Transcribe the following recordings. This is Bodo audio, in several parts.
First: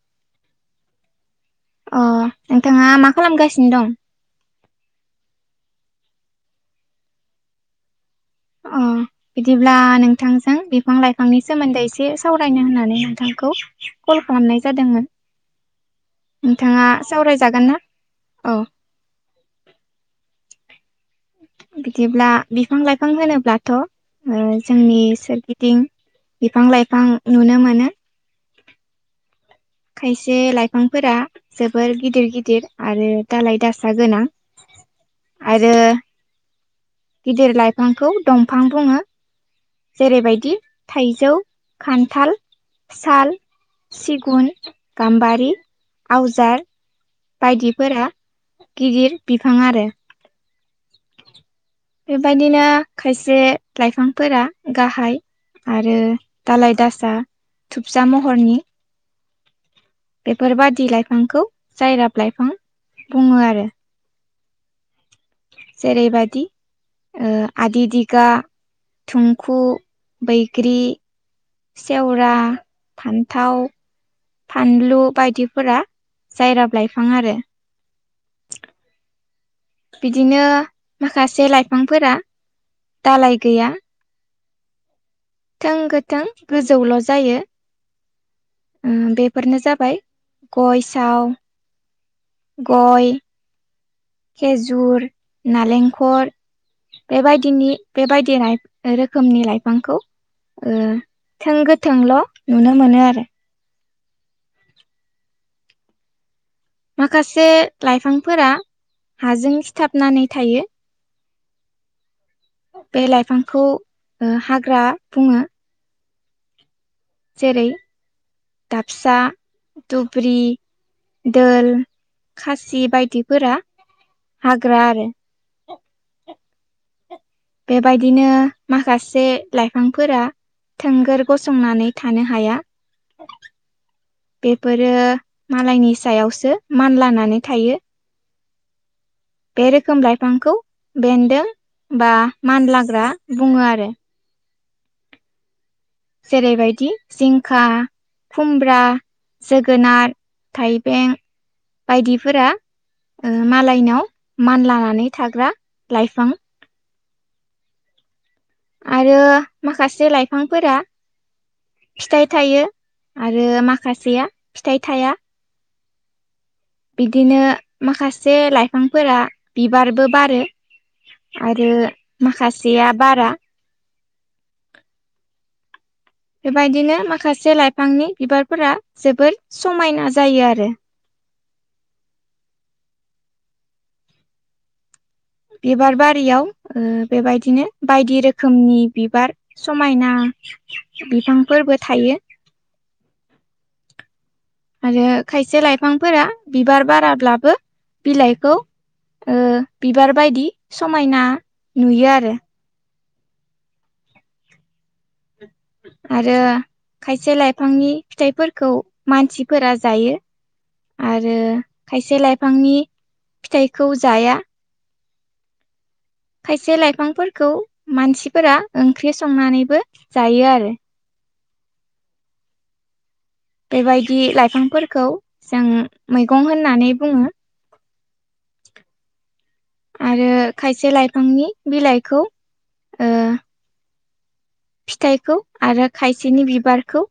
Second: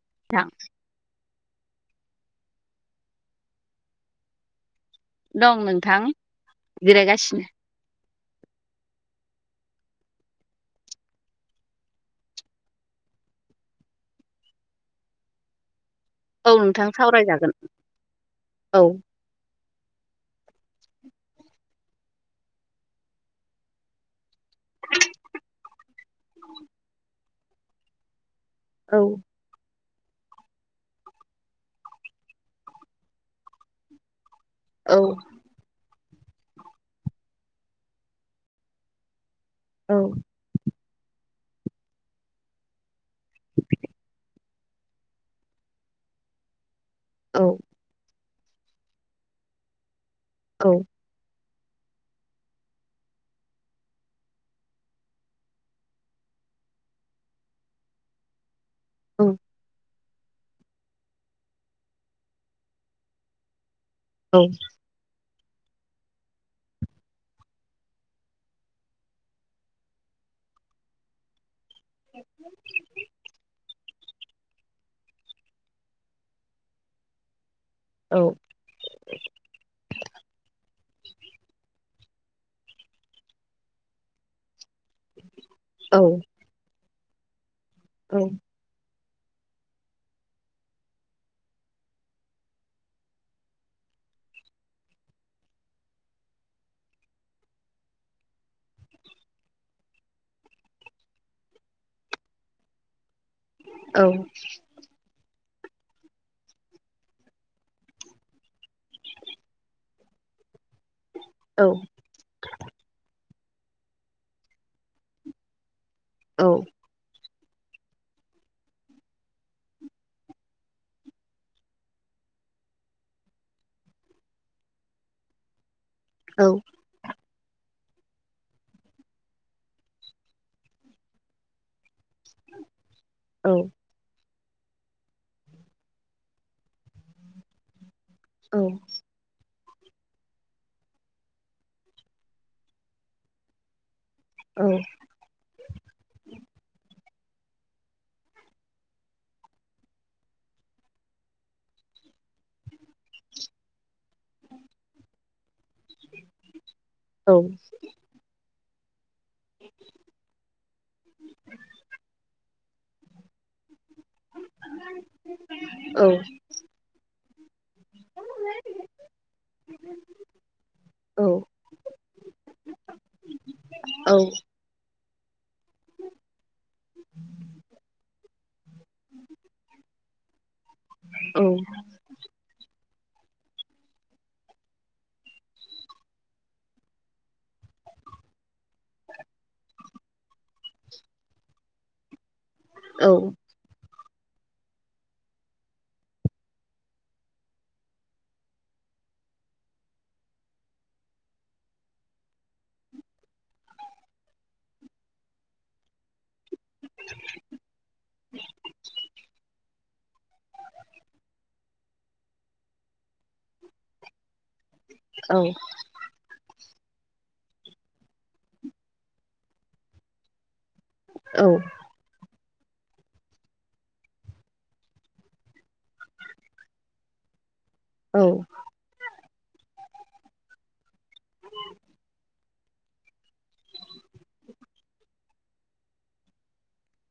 [inaudible] अ नोंथाङा मा खालामगासिनो दं? दं नोंथां जिरायगासिनो। अ बिदिब्ला नोंथांजों बिफां लाइफांनि सोमोन्दै एसे सावरायनो होननानै नोंथांखौ हरनाय जादोंमोन। औ नोंथां नोंथाङा सावरायजागोन सावरायजागोनना औ बिदिब्ला बिफां लाइफां होनोब्लाथ' जोंनि सोरगिदिं बिफां लाइफां नुनो मोनो। औ खायसे लाइफांफोरा जोबोर गिदिर गिदिर आरो दालाय दासा गोनां औ आरो गिदिर लाइफांखौ दंफां दङ औ जेरैबायदि थाइजौ खान्थाल साल सिगुन गाम्बारि आवजार औ बायदिफोरा गिदिर फिफां आरो औ बेबायदिनो खायसे लाइफांफोरा गाहाय आरो दाालाइ दासा थुबजा महरनि औ बेफोरबादि लाइफांखौ जायराब लाइफां बुङो आरो औ जेरै बादि आदि दिगा थुंखु बैग्रि सेवरा फानथाव फानलु बायदिफोरा जायराब लाइफां आरो औ बिदिनो माखासे लाइफांफोरा दालाय गैया थों गोथों गोजौल' जायो ओम बेफोरनो जाबाय गय साव गय खेजुर नालेंखर बेबायदिनि बेबायदि रोखोमनि लाइफांखौ थों गोथोंल' नुनो मोनो आरो औ माखासे लाइफांफोरा हाजों सिथाबनानै थायो। औ बे लाइफांखौ हाग्रा बुङो औ जेरै दाबसा दुब्रि दोल खासि बायदिफोरा हाग्रा आरो औ बेबायदिनो माखासे लाइफांफोरा थोंगोर गसंनानै थानो हाया औ बेफोरो मालायनि सायावसो मानलानानै थायो। औ बे रोखोम लाइफांखौ बेन्दों बा मानलाग्रा बुङो आरो औ जेरैबायदि जिंखा खुमब्रा जोगोनार थाइबें बायदिफोरा मालायनाव मानलानानै थाग्रा लाइफां औ आरो माखासे लाइफांफोरा फिथाइ थायो आरो मा माखासेया फिथाइ थाया औ बिदिनो माखासे लाइफांफोरा बिबारबो बारो आरो माखासेया बारा औ औ [inaudible] बेबायदिनो माखासे लाइफांनि बिबारफोरा जोबोर समायना जायो आरो औ बिबार बारियाव बेबायदिनो बायदि रोखोमनि बिबार समायना बिफांफोरबो थायो औ आरो खायसे लाइफांफोरा बिबार बाराब्लाबो बिलाइखौ बिबार बायदि समायना नुयो आरो आरो खायसे लाइफांनि फिथाइफोरखौ मानसिफोरा जायो। आरो खायसे लाइफांनि फिथाइखौ जाया औ खायसे लाइफांफोरखौ मानसिफोरा ओंख्रि संनानैबो जायो आरो औ बेबायदि लाइफांफोरखौ जों मैगं होननानै बुङो औ आरो खायसे लाइफांनि बिलाइखौ ओ फिथाइखौ आरो खायसेनि बिबारखौ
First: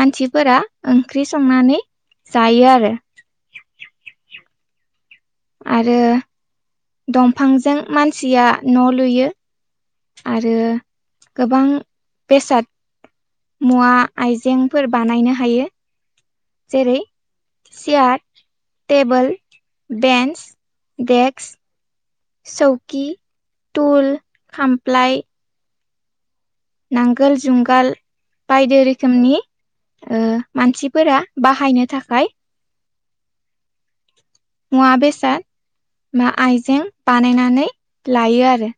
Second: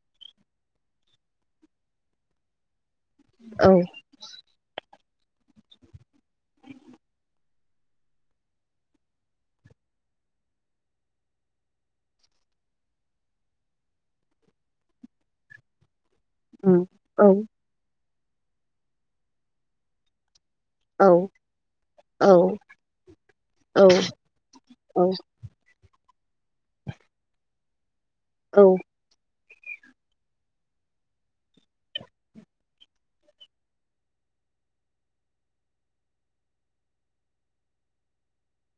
मानसिफोरा ओंख्रि संनानै जायो आरो औ आरो दंफांजों मानसिया न' लुयो आरो गोबां बेसाद मुवा आइजेंफोर बानायनो हायो जेरै सियार टेबोल बेन्स डेक्स सौकि तुल खामफ्लाय नांगोल जुंगाल बायदि रोखोमनि मानसिफोरा बाहायनो थाखाय मुवा बेसाद बा आइजें बानायनानै लायो आरो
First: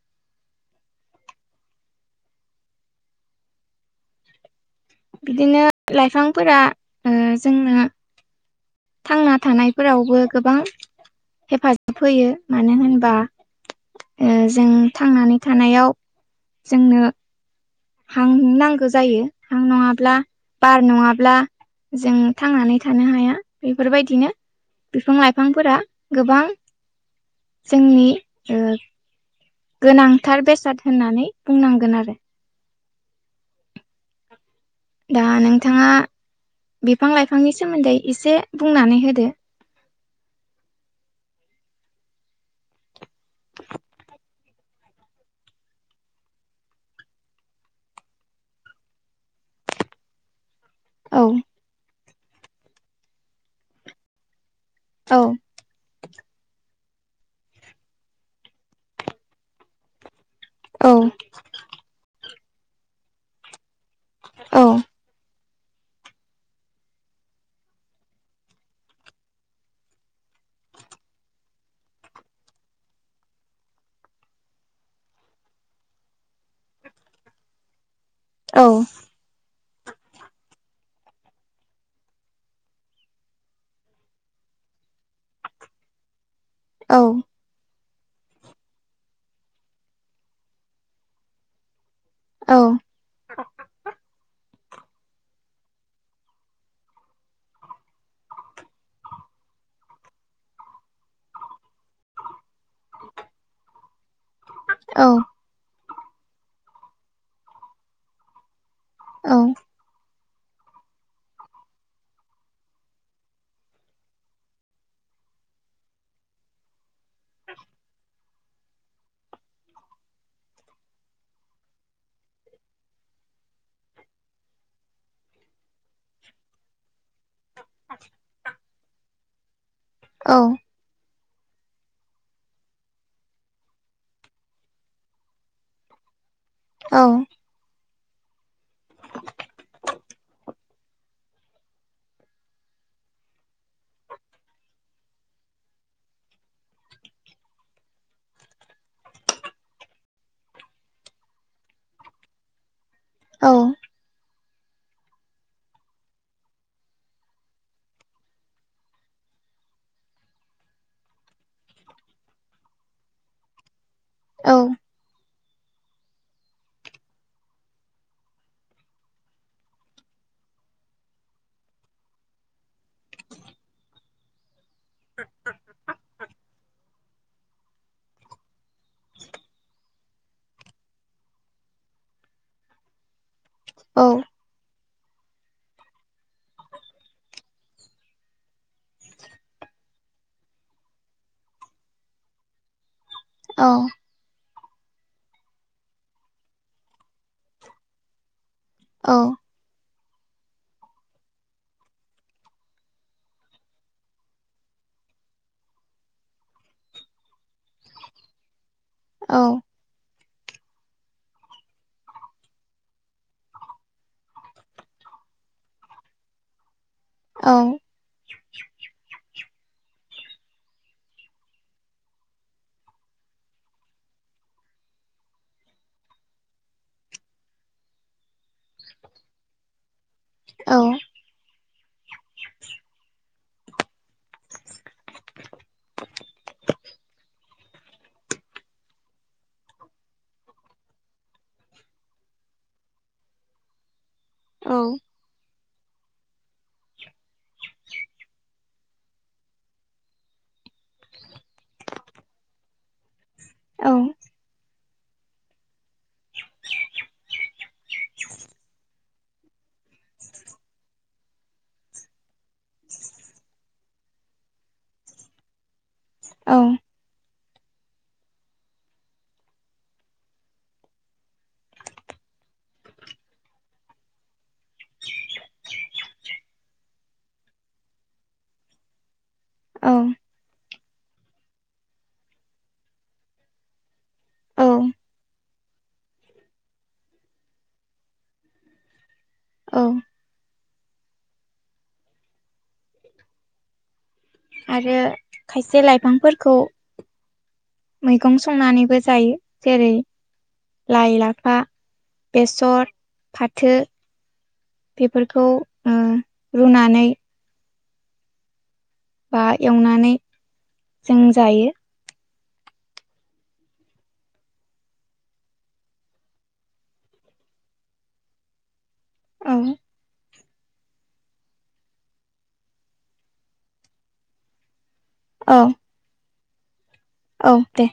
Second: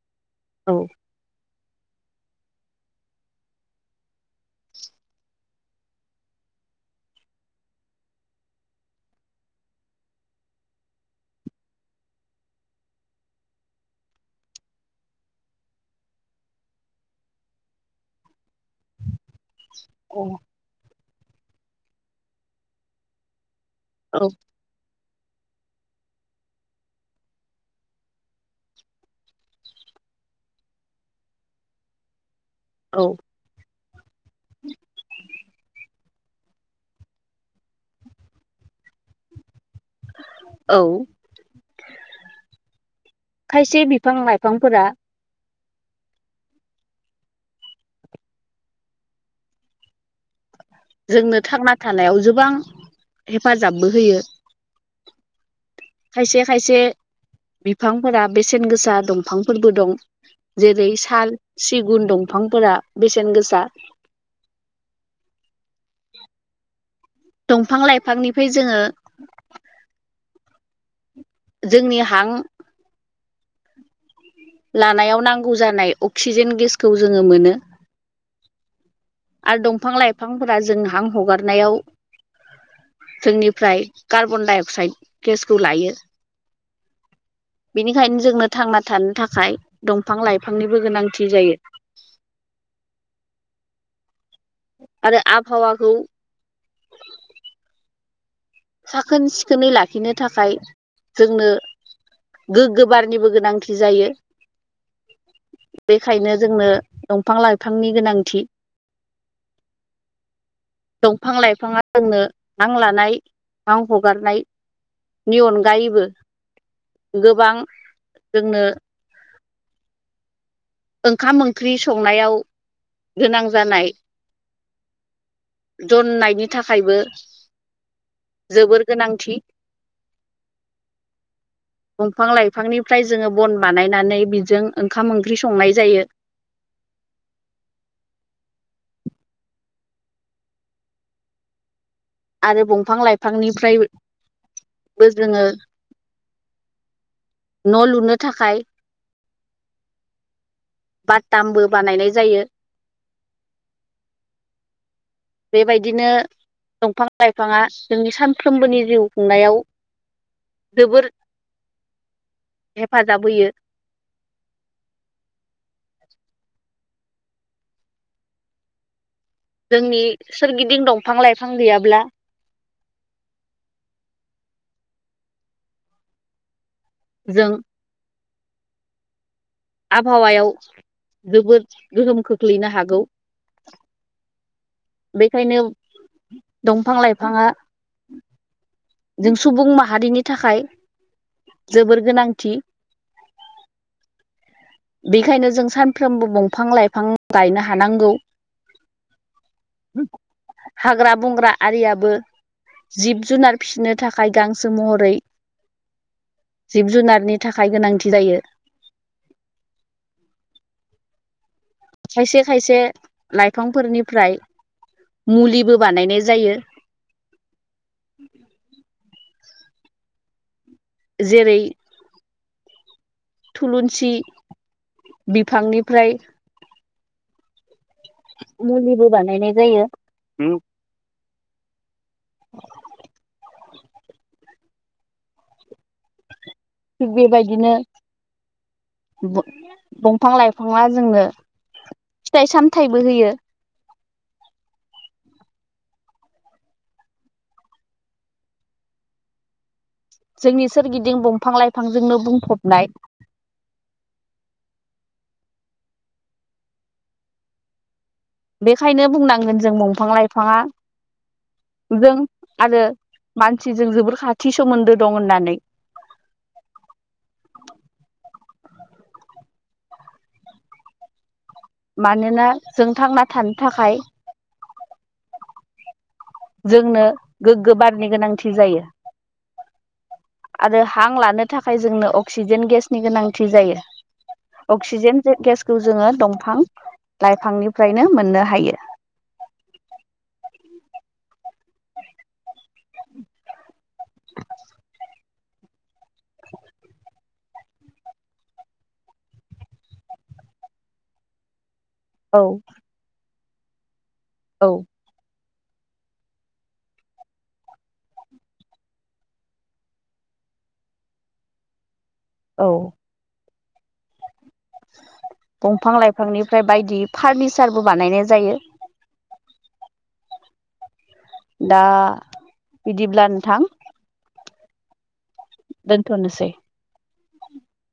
औ बिदिनो लाइफांफोरा जोंनो थांना थानायफोरावबो गोबां हेफाजाब होयो मानो होनबा जों थांनानै थानायाव जोंनो हां नांगौ जायो हां नङाब्ला बार नङाब्ला ब्ला जों थांनानै थानो हाया औ बेफोरबायदिनो बिफां लाइफांफोरा गोबां जोंनि गोनांथार बेसाद होननानै बुंनांगोन आरो औ दा नोंथाङा बिफां लाइफांनि सोमोन्दै एसे बुंनानै होदो औ खायसे बिफां लाइफांफोरा औ जोंनो थांना थानायाव गोबां हेफाजाबबो होयो औ खायसे खायसे बिफांफोरा बेसेन गोसा दंफांफोरबो दं जेरै औ साल सिगुन दंफांफोरा बेसेन गोसा दंफां लाइफांनिफ्राय जोङो जोंनि हां लानायाव नांगौ जानाय अक्सिजेन गेसखौ जोङो मोनो औ आरो दंफां लाइफांफोरा जों हां हगारनायाव जोंनिफ्राय कार्बनडाइ अक्साइड गेसखौ लायो औ बिनिखायनो जोंनो थांना थानो थाखाय थाखाय दंफां लाइफांनिबो गोनांथि जायो औ आरो आबहावाखौ साखोन सिखोनै लाखिनो थाखाय जोंनो गोग्गो बारनिबो गोनांथि जायो औ बेखायनो जोंनो दंफां लाइफांनि गोनांथि औ दंफां लाइफाङा जोंनो हां लानाय आं हगारनायनि अनगायैबो गोबां जोंनो ओंखाम ओंख्रि संनायाव गोनां जानाय जननायनि थाखायबो जोबोर गोनांथि औ दंफां लाइफांनिफ्राय जोङो बन बानायनानै बिजों ओंखाम ओंख्रि सं नाय जायो औ आरो बंफां लाइफांनिफ्रायबो जोङो न' लुनो थाखाय बाटामबो बानायनाय जायो औ औ बेबायदिनो दंफां लाइफाङा जोंनि सानफ्रोमबोनि जिउ खुंनायाव जोबोर हेफाजाब होयो औ जोंनि सोरगिदिं दंफां लाइफां गैयाब्ला जों आबहावायाव जोबोद गोहोम खोख्लैनो हागौ औ बेखायनो दंफां लाइफाङा जों सुबुं माहारिनि थाखाय जोबोर गोनांथि औ बिखायनो जों सानफ्रोमबो बंफां लाइफां गायनो हानांगौ औ हाग्रा बंग्रा आरियाबो जिब जुनार फिसिनो थाखाय गांसो महरै जिब जुनारनि थाखाय गोनांथि जायो औ खायसे खायसे लाइफांफोरनिफ्राय मुलिबो बानायनाय जायो जेरै थुलुनसि बिफांनिफ्राय मुलिबो बानायनाय जायो [inaudible] थिग बेबायदिनो बं-बंफां लाइफाङा जोंनो फिथाइ सामथाइबो होयो जोंनि सोरगिदिं बंफां लाइफांजोंनो बुंफबनाय बेखायनो बुंनांगोन जों बंफां लाइफाङा जों आरो मानसिजों जोबोर खाथि सोमोन्दो दं होननानै औ मानोना जों थांना थानो थाखाय जोंनो गोग्गो बारनि गोनांथि जायो औ आरो हां लानो थाखाय जोंनो अक्सिजेन गेसनि गोनांथि जायो औ अक्सिजेन गेसखौ जोङो दंफां लाइफांनिफ्रायनो मोननो हायो औ आरो खायसे लाइफांफोरखौ मैगं संनानैबो जायो जेरै लाइ लाफा औ बेसर फाथो औ बेफोरखौ उम रुनानै बा एवनानै जों जायो। औ दंफां लाइफांनिफ्राय बायदि फारनिचारबो बानायनाय जायो। उम दा बिदिब्ला नोंथां औ दोनथ'नोसै औ दे